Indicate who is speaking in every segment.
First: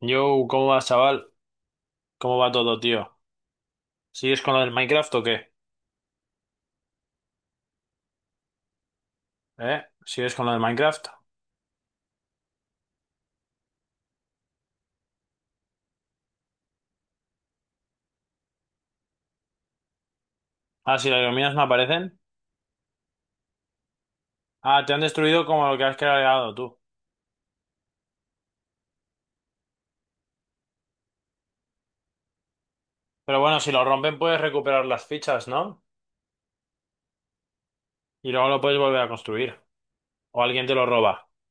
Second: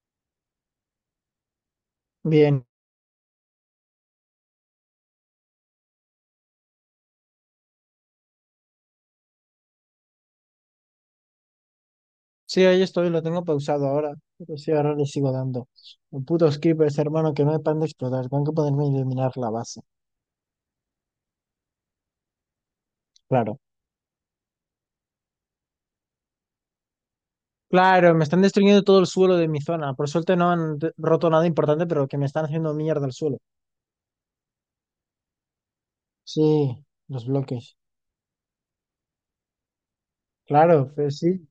Speaker 1: Yo, ¿cómo vas, chaval? ¿Cómo va
Speaker 2: Bien,
Speaker 1: todo, tío? ¿Sigues con lo del Minecraft o qué? ¿Eh? ¿Sigues con lo del Minecraft?
Speaker 2: sí, ahí estoy, lo tengo pausado ahora, pero sí, ahora le sigo dando. Los putos creepers, hermano, que no me paran de explotar, tengo que poderme eliminar la base,
Speaker 1: Ah, si las iluminas no aparecen.
Speaker 2: claro.
Speaker 1: Ah, te han destruido como lo que has creado tú.
Speaker 2: Claro, me están destruyendo todo el suelo de mi zona, por suerte no han roto nada importante, pero que me están haciendo mierda el
Speaker 1: Pero
Speaker 2: suelo.
Speaker 1: bueno, si lo rompen puedes recuperar las fichas, ¿no?
Speaker 2: Sí, los bloques,
Speaker 1: Y luego lo puedes volver a construir. O alguien te lo
Speaker 2: claro, pues
Speaker 1: roba.
Speaker 2: sí.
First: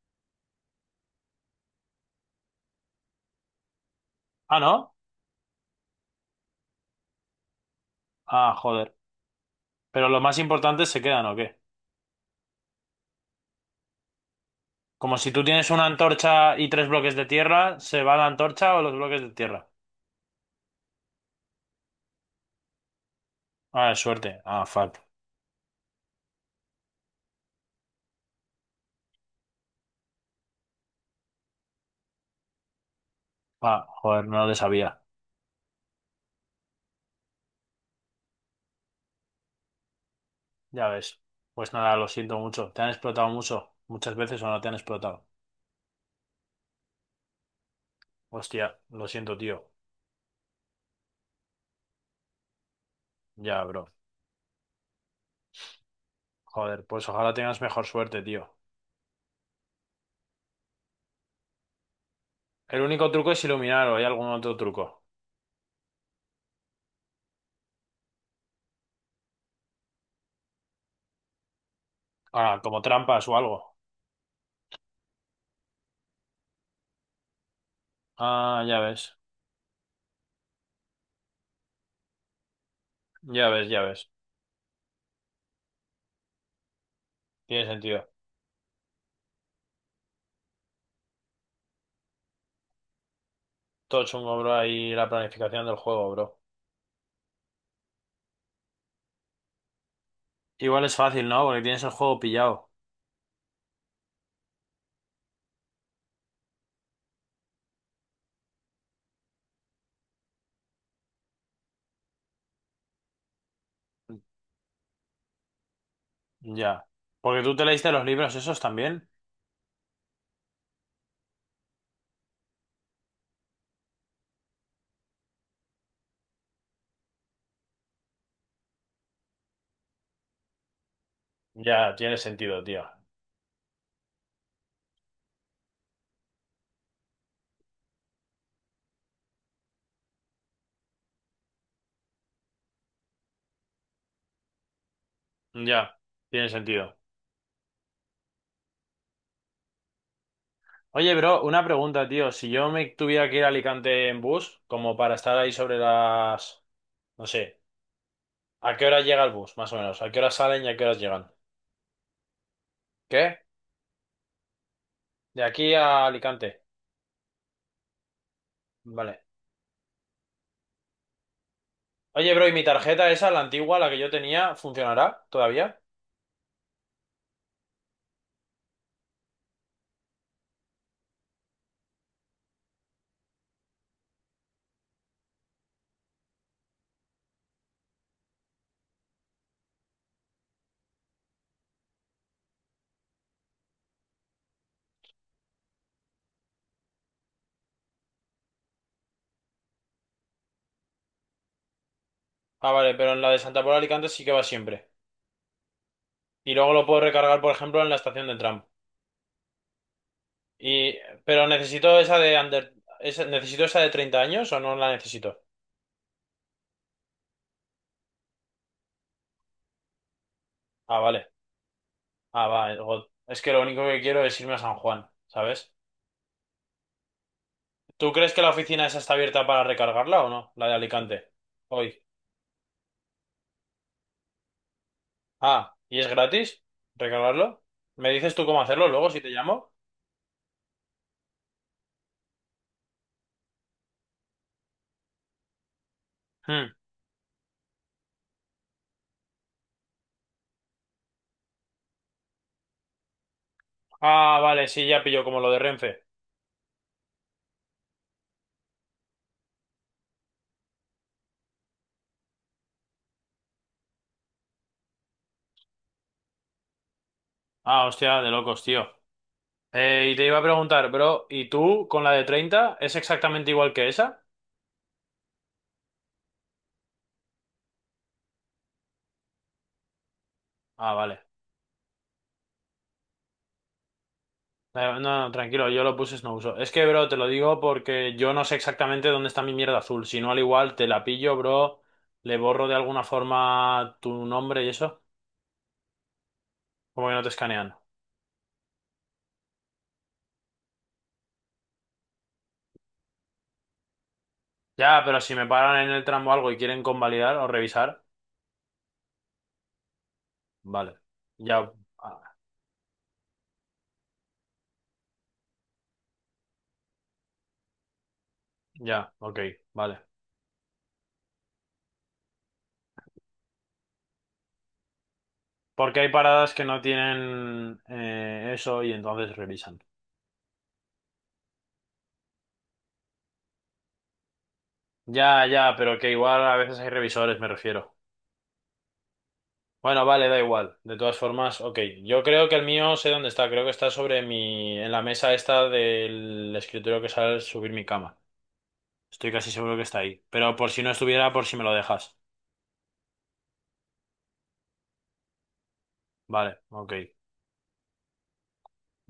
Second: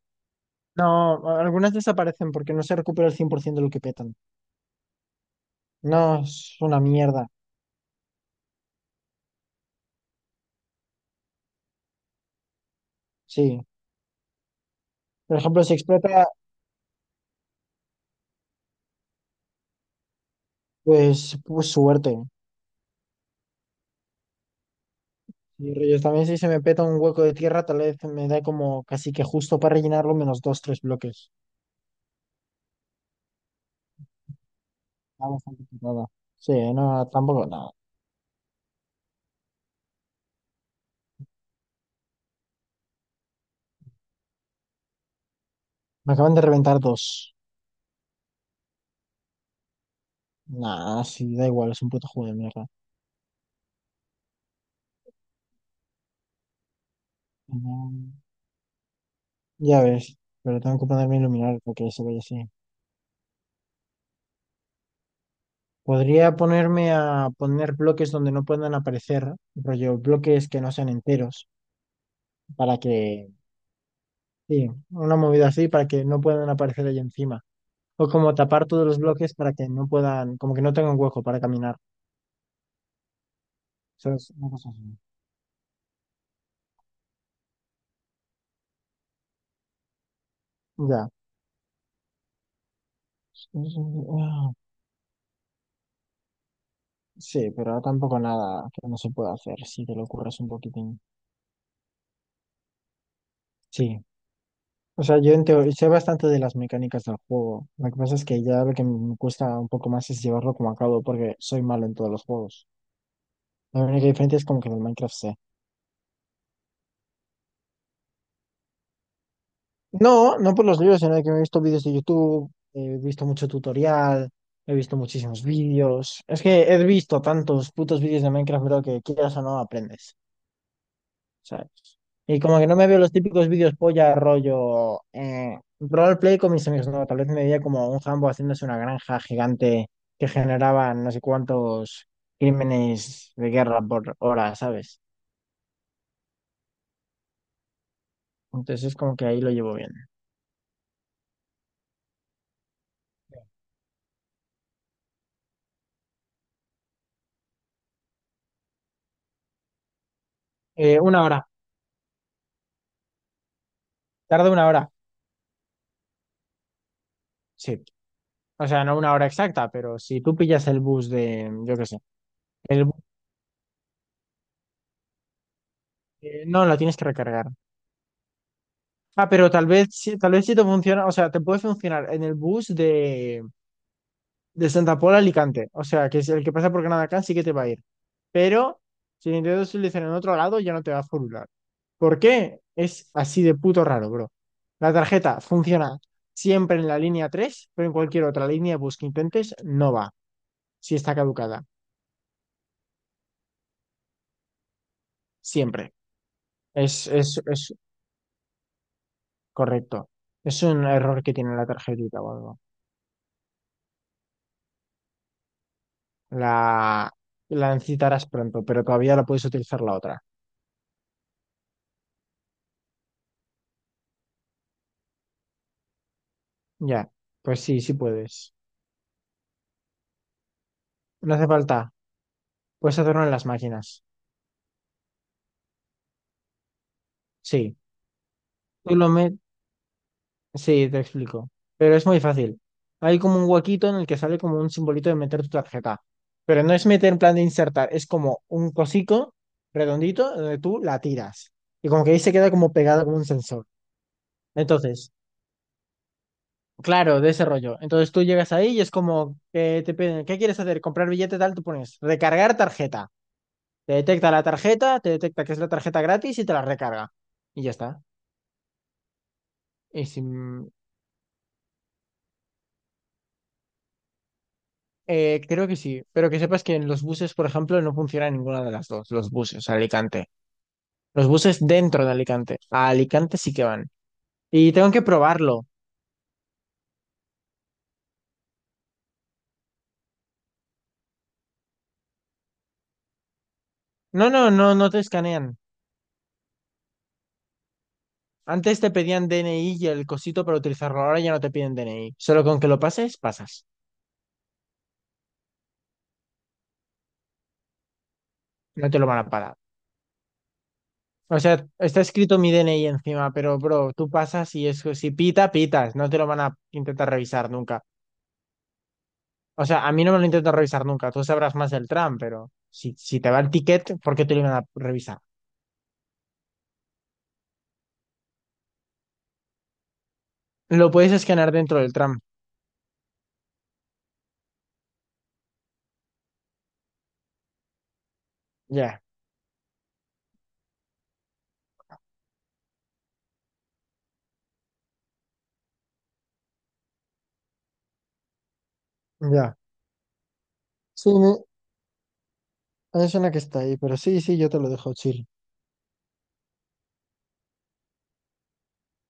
Speaker 2: No, algunas desaparecen porque no se recupera el 100% de lo que petan.
Speaker 1: Ah, ¿no?
Speaker 2: No, es una mierda,
Speaker 1: Ah, joder. Pero los más importantes se quedan, ¿o qué?
Speaker 2: sí.
Speaker 1: Como si
Speaker 2: Por
Speaker 1: tú
Speaker 2: ejemplo,
Speaker 1: tienes
Speaker 2: si
Speaker 1: una
Speaker 2: explota,
Speaker 1: antorcha y tres bloques de tierra, ¿se va la antorcha o los bloques de tierra?
Speaker 2: pues suerte.
Speaker 1: Ah, es suerte. Ah, fuck.
Speaker 2: Y Reyes, también si se me peta un hueco de tierra, tal vez me da como casi que justo para rellenarlo menos dos, tres bloques.
Speaker 1: Ah, joder, no lo sabía.
Speaker 2: Está bastante petada. Sí, no, tampoco, nada.
Speaker 1: Ya ves. Pues nada, lo siento mucho. ¿Te han explotado mucho? ¿Muchas veces o no te han explotado?
Speaker 2: Me acaban de reventar dos.
Speaker 1: Hostia, lo siento, tío.
Speaker 2: Nada, sí, da igual, es un puto juego de mierda.
Speaker 1: Ya, bro. Joder, pues ojalá tengas mejor
Speaker 2: Mm.
Speaker 1: suerte, tío.
Speaker 2: Ya ves, pero tengo que ponerme a iluminar porque se vaya así.
Speaker 1: El único truco es iluminar o hay algún otro truco.
Speaker 2: Podría ponerme a poner bloques donde no puedan aparecer, rollo, bloques que no sean enteros,
Speaker 1: Ah,
Speaker 2: para
Speaker 1: como trampas
Speaker 2: que,
Speaker 1: o algo.
Speaker 2: sí, una movida así para que no puedan aparecer ahí encima. O como
Speaker 1: Ah,
Speaker 2: tapar
Speaker 1: ya
Speaker 2: todos los
Speaker 1: ves.
Speaker 2: bloques para que no puedan, como que no tengan hueco para caminar.
Speaker 1: Ya ves, ya ves.
Speaker 2: Eso una cosa así.
Speaker 1: Tiene sentido.
Speaker 2: Ya.
Speaker 1: Todo chungo,
Speaker 2: Ah,
Speaker 1: bro, ahí la planificación del juego, bro.
Speaker 2: sí, pero tampoco nada que no se pueda hacer si te lo ocurres un
Speaker 1: Igual es
Speaker 2: poquitín.
Speaker 1: fácil, ¿no? Porque tienes el juego pillado.
Speaker 2: Sí. O sea, yo en teoría sé bastante de las mecánicas del juego. Lo que pasa es que ya lo que me cuesta un poco más es llevarlo como a cabo porque soy malo en todos los juegos. La única diferencia es como que en el Minecraft sé.
Speaker 1: Ya. Porque tú te leíste los libros esos también.
Speaker 2: No, no por los libros, sino que me he visto vídeos de YouTube, he visto mucho tutorial, he visto muchísimos vídeos. Es que he visto tantos putos vídeos de Minecraft, bro, que quieras o no aprendes, ¿sabes?
Speaker 1: Ya, tiene
Speaker 2: Y como
Speaker 1: sentido,
Speaker 2: que no
Speaker 1: tío.
Speaker 2: me veo los típicos vídeos polla, rollo, roleplay con mis amigos, no, tal vez me veía como un jambo haciéndose una granja gigante que generaba no sé cuántos crímenes de guerra por hora, ¿sabes?
Speaker 1: Ya, tiene sentido.
Speaker 2: Entonces es como que ahí lo llevo bien.
Speaker 1: Oye, bro, una pregunta, tío. Si yo me tuviera que ir a Alicante en bus, como para estar ahí sobre las... No sé, ¿a qué hora llega el bus, más o menos? ¿A qué hora salen y a qué horas
Speaker 2: Eh, una
Speaker 1: llegan?
Speaker 2: hora,
Speaker 1: ¿Qué?
Speaker 2: Tarda una hora.
Speaker 1: De aquí a Alicante.
Speaker 2: Sí. O sea, no una
Speaker 1: Vale.
Speaker 2: hora exacta, pero si tú pillas el bus de, yo qué sé,
Speaker 1: Oye, bro, ¿y mi
Speaker 2: el bus
Speaker 1: tarjeta esa, la antigua, la que yo tenía, funcionará todavía?
Speaker 2: no, lo tienes que recargar. Ah, pero tal vez, tal vez sí te funciona, o sea, te puede funcionar en el bus de Santa Pola a Alicante, o sea, que es el que pasa por Granada sí que te va a ir. Pero si lo intentas utilizar en otro lado, ya no te va a furular. ¿Por qué? Es así de puto raro, bro. La tarjeta funciona siempre en la línea 3, pero en cualquier otra línea de bus que intentes, no va, si está caducada,
Speaker 1: Ah, vale, pero en la de Santa Pola de Alicante sí que va siempre.
Speaker 2: siempre.
Speaker 1: Y luego lo puedo
Speaker 2: Es,
Speaker 1: recargar,
Speaker 2: es,
Speaker 1: por
Speaker 2: es
Speaker 1: ejemplo, en la estación de tram.
Speaker 2: correcto. Es un
Speaker 1: Y...
Speaker 2: error que
Speaker 1: Pero
Speaker 2: tiene la
Speaker 1: necesito esa
Speaker 2: tarjetita o
Speaker 1: de
Speaker 2: algo.
Speaker 1: under... ¿Necesito esa de 30 años o no la necesito?
Speaker 2: La, la necesitarás pronto, pero todavía la puedes utilizar la otra.
Speaker 1: Ah, vale. Ah, va, God. Es que lo único que quiero es irme a San Juan, ¿sabes?
Speaker 2: Ya, pues sí, sí
Speaker 1: ¿Tú crees que la
Speaker 2: puedes.
Speaker 1: oficina esa está abierta para recargarla o no? La de Alicante.
Speaker 2: No hace falta.
Speaker 1: Hoy.
Speaker 2: Puedes hacerlo en las máquinas.
Speaker 1: Ah, ¿y es gratis? ¿Recargarlo?
Speaker 2: Sí.
Speaker 1: ¿Me dices tú cómo hacerlo
Speaker 2: Tú
Speaker 1: luego
Speaker 2: lo
Speaker 1: si te
Speaker 2: met-
Speaker 1: llamo?
Speaker 2: Sí, te explico. Pero es muy fácil. Hay como un huequito en el que sale como un simbolito de meter tu tarjeta. Pero no
Speaker 1: Hmm.
Speaker 2: es meter en plan de insertar, es como un cosico redondito donde tú la tiras. Y como que ahí se queda como pegada como un sensor.
Speaker 1: Ah, vale, sí, ya
Speaker 2: Entonces,
Speaker 1: pillo como lo de Renfe.
Speaker 2: claro, de ese rollo. Entonces tú llegas ahí y es como que te piden, ¿qué quieres hacer? ¿Comprar billete tal? Tú pones recargar tarjeta. Te detecta la tarjeta, te detecta que es la tarjeta gratis y te la recarga. Y ya
Speaker 1: Ah,
Speaker 2: está.
Speaker 1: hostia, de locos, tío.
Speaker 2: Y
Speaker 1: Y te iba a
Speaker 2: sin-
Speaker 1: preguntar, bro, ¿y tú con la de 30 es exactamente igual que esa?
Speaker 2: Creo que sí, pero que sepas que en los buses, por ejemplo, no funciona ninguna de las dos, los buses a Alicante.
Speaker 1: Ah, vale.
Speaker 2: Los buses dentro de Alicante. A Alicante sí que van. Y tengo
Speaker 1: No,
Speaker 2: que
Speaker 1: no,
Speaker 2: probarlo.
Speaker 1: tranquilo, yo lo puse no uso. Es que, bro, te lo digo porque yo no sé exactamente dónde está mi mierda azul. Si no, al igual te la pillo, bro, le borro de alguna forma tu
Speaker 2: No, no,
Speaker 1: nombre y
Speaker 2: no, no te
Speaker 1: eso,
Speaker 2: escanean.
Speaker 1: como que no te escanean.
Speaker 2: Antes te pedían DNI y el cosito para utilizarlo, ahora ya no te piden DNI. Solo con que lo pases, pasas.
Speaker 1: Ya, pero si me paran en el tramo o algo y quieren convalidar o revisar,
Speaker 2: No te lo van a parar.
Speaker 1: vale.
Speaker 2: O sea,
Speaker 1: Ya,
Speaker 2: está
Speaker 1: ah,
Speaker 2: escrito mi DNI encima, pero bro, tú pasas y eso, si pita, pitas, no te lo van a intentar revisar nunca.
Speaker 1: ya, ok,
Speaker 2: O sea, a
Speaker 1: vale.
Speaker 2: mí no me lo intentan revisar nunca, tú sabrás más del tram, pero si te va el ticket, ¿por qué te lo van a revisar?
Speaker 1: Porque hay paradas que no tienen eso y entonces revisan.
Speaker 2: Lo puedes escanear dentro del tram.
Speaker 1: Ya, ya, pero que igual a veces hay revisores, me refiero.
Speaker 2: Ya,
Speaker 1: Bueno, vale, da igual. De todas formas, ok. Yo creo que el mío sé dónde está. Creo que está sobre mi... en la mesa esta del escritorio que sale al subir mi cama. Estoy casi
Speaker 2: ya.
Speaker 1: seguro que está ahí. Pero por si no
Speaker 2: Sí, me,
Speaker 1: estuviera, por si me lo dejas.
Speaker 2: me suena que está ahí, pero sí, sí, yo te lo dejo chill.
Speaker 1: Vale, ok.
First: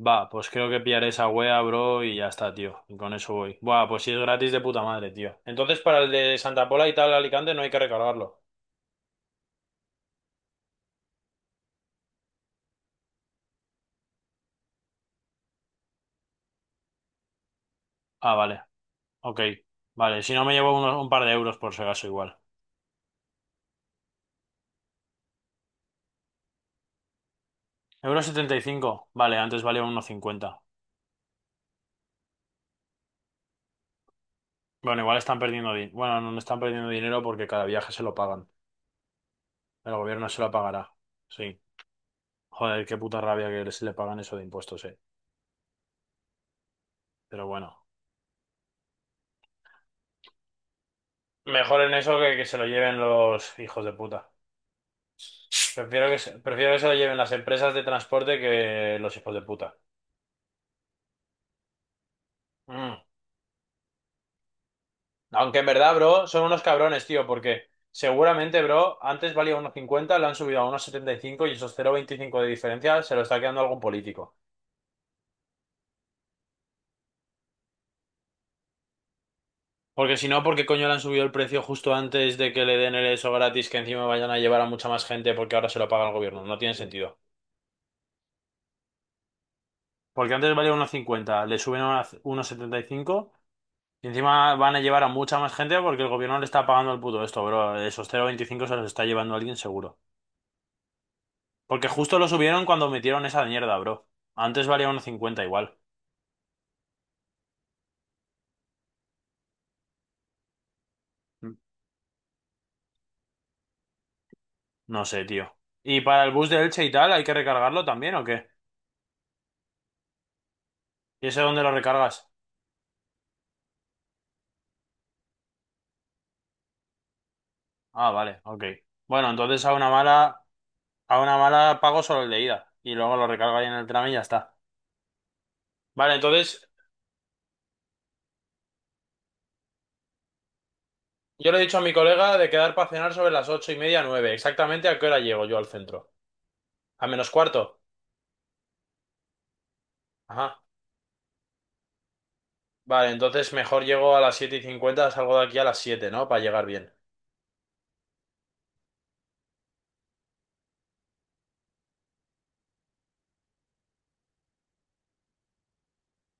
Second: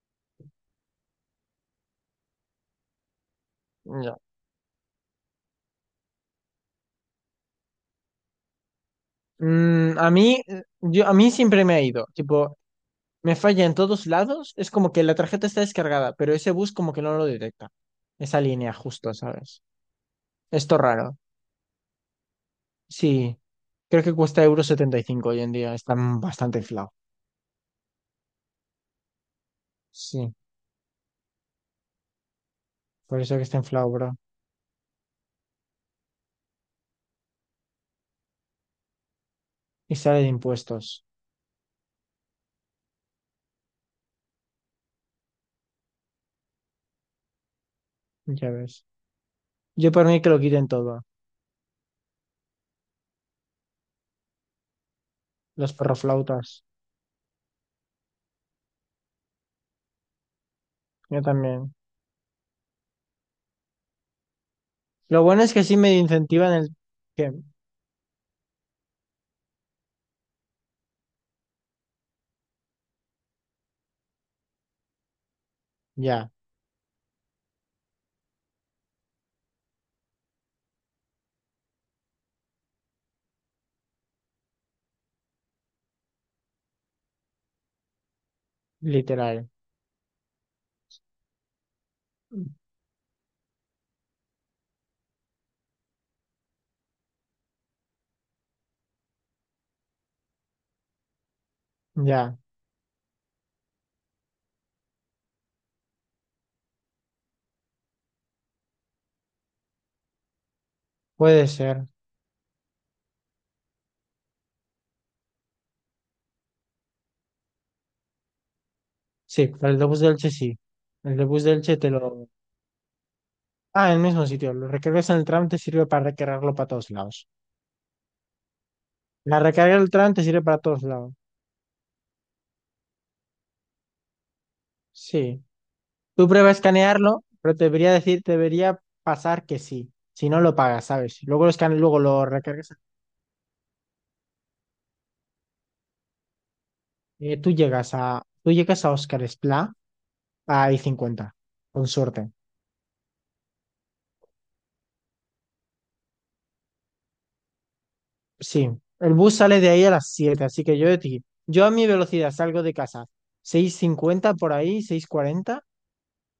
Speaker 1: Va, pues creo que pillaré esa wea, bro, y ya está, tío. Y con eso voy. Buah, pues si es
Speaker 2: Ya.
Speaker 1: gratis de puta madre, tío. Entonces para el de Santa Pola y tal, Alicante, no hay que recargarlo.
Speaker 2: A mí, yo, a mí siempre me ha ido, tipo, me falla en todos lados, es como que la tarjeta está descargada, pero ese bus como que no lo detecta,
Speaker 1: Ah,
Speaker 2: esa
Speaker 1: vale.
Speaker 2: línea justo,
Speaker 1: Ok.
Speaker 2: ¿sabes?
Speaker 1: Vale, si no me llevo
Speaker 2: Esto
Speaker 1: un
Speaker 2: raro.
Speaker 1: par de euros por si acaso igual.
Speaker 2: Sí. Creo que cuesta euro 75 hoy en día. Está bastante inflado.
Speaker 1: 1,75 euros, vale, antes valía uno
Speaker 2: Sí.
Speaker 1: cincuenta.
Speaker 2: Por eso que está inflado, bro.
Speaker 1: Bueno, igual están perdiendo dinero. Bueno, no están perdiendo dinero porque cada viaje se lo pagan. El
Speaker 2: Y sale de
Speaker 1: gobierno se lo pagará.
Speaker 2: impuestos.
Speaker 1: Sí. Joder, qué puta rabia que se le pagan eso de impuestos, eh. Pero bueno.
Speaker 2: Ya ves. Yo por mí que lo quiten todo.
Speaker 1: Mejor en eso que se lo lleven los hijos de puta.
Speaker 2: Los perroflautas.
Speaker 1: Prefiero que se lo lleven las empresas de transporte que los hijos de puta.
Speaker 2: Yo también.
Speaker 1: Mm.
Speaker 2: Lo bueno es
Speaker 1: Aunque
Speaker 2: que
Speaker 1: en
Speaker 2: sí
Speaker 1: verdad,
Speaker 2: me
Speaker 1: bro, son
Speaker 2: incentivan
Speaker 1: unos
Speaker 2: el
Speaker 1: cabrones, tío,
Speaker 2: que.
Speaker 1: porque seguramente, bro, antes valía unos 50, lo han subido a unos 75 y esos 0,25 de diferencia se lo está quedando algún político.
Speaker 2: Ya.
Speaker 1: Porque si no, ¿por qué coño le han subido el precio justo antes de que le den el eso gratis que encima vayan a llevar a mucha más gente porque ahora se lo paga el gobierno? No tiene sentido.
Speaker 2: Literal.
Speaker 1: Porque antes valía 1,50 le suben a 1,75 y encima van a llevar a mucha más gente porque el gobierno le está pagando el puto esto, bro. Esos cero coma veinticinco se los está llevando alguien seguro. Porque justo lo
Speaker 2: Ya.
Speaker 1: subieron cuando metieron esa mierda, bro. Antes valía uno cincuenta igual.
Speaker 2: Puede ser.
Speaker 1: No sé, tío. ¿Y para el bus de Elche y tal, hay que recargarlo también o qué?
Speaker 2: Sí. Para el de bus de Elche sí. El de
Speaker 1: ¿Y ese
Speaker 2: bus de
Speaker 1: dónde lo
Speaker 2: Elche te
Speaker 1: recargas?
Speaker 2: lo. Ah, en el mismo sitio. Lo recargas en el tram, te sirve para recargarlo para todos lados.
Speaker 1: Ah, vale, ok. Bueno,
Speaker 2: La
Speaker 1: entonces a
Speaker 2: recarga del
Speaker 1: una
Speaker 2: tram te
Speaker 1: mala...
Speaker 2: sirve para todos lados.
Speaker 1: A una mala pago solo el de ida y luego lo recargo ahí en el tram y ya está.
Speaker 2: Sí.
Speaker 1: Vale,
Speaker 2: Tú prueba a
Speaker 1: entonces
Speaker 2: escanearlo, pero te debería decir, te debería pasar que sí. Si no lo pagas, ¿sabes? Luego lo
Speaker 1: yo le he dicho
Speaker 2: escaneas,
Speaker 1: a mi
Speaker 2: luego lo
Speaker 1: colega de
Speaker 2: recargas.
Speaker 1: quedar para cenar sobre las 8:30, nueve. Exactamente a qué hora llego yo al centro. ¿A menos
Speaker 2: Tú
Speaker 1: cuarto?
Speaker 2: llegas a, tú llegas a Oscar Esplá
Speaker 1: Ajá.
Speaker 2: a I-50, con suerte.
Speaker 1: Vale, entonces mejor llego a las 7:50, salgo de aquí a las 7:00, ¿no? Para llegar bien.
Speaker 2: Sí, el bus sale de ahí a las 7, así que yo de ti, yo a mi velocidad salgo de casa 6:50 por ahí, 6:40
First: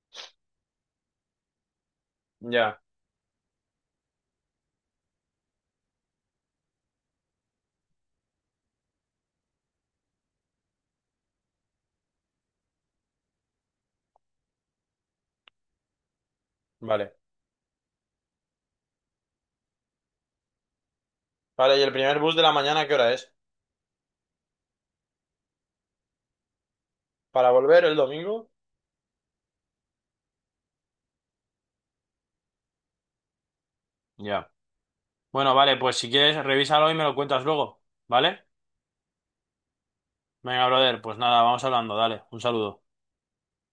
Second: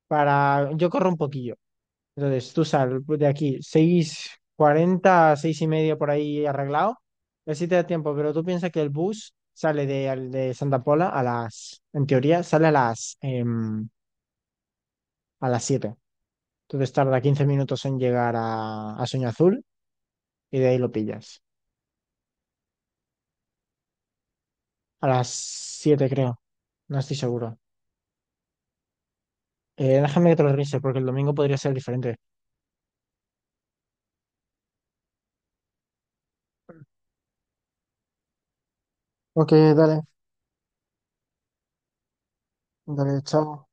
Speaker 2: para, yo corro un poquillo, entonces, tú
Speaker 1: Ya,
Speaker 2: sal de aquí, 6:40 6:30 por ahí arreglado. Así te da tiempo, pero tú piensas que el bus sale de, de Santa Pola a las, en teoría, sale a las, a las siete. Entonces
Speaker 1: vale.
Speaker 2: tarda 15 minutos en llegar a, Sueño Azul y de ahí lo pillas.
Speaker 1: Vale, ¿y el primer bus de la mañana qué hora es?
Speaker 2: A las 7 creo, no estoy
Speaker 1: ¿Para
Speaker 2: seguro.
Speaker 1: volver el domingo?
Speaker 2: Déjame que te lo revise porque el domingo podría ser diferente.
Speaker 1: Ya. Bueno, vale, pues si quieres, revísalo y me lo cuentas luego, ¿vale?
Speaker 2: Ok, dale,
Speaker 1: Venga, brother, pues nada, vamos hablando, dale, un saludo.
Speaker 2: dale, chao.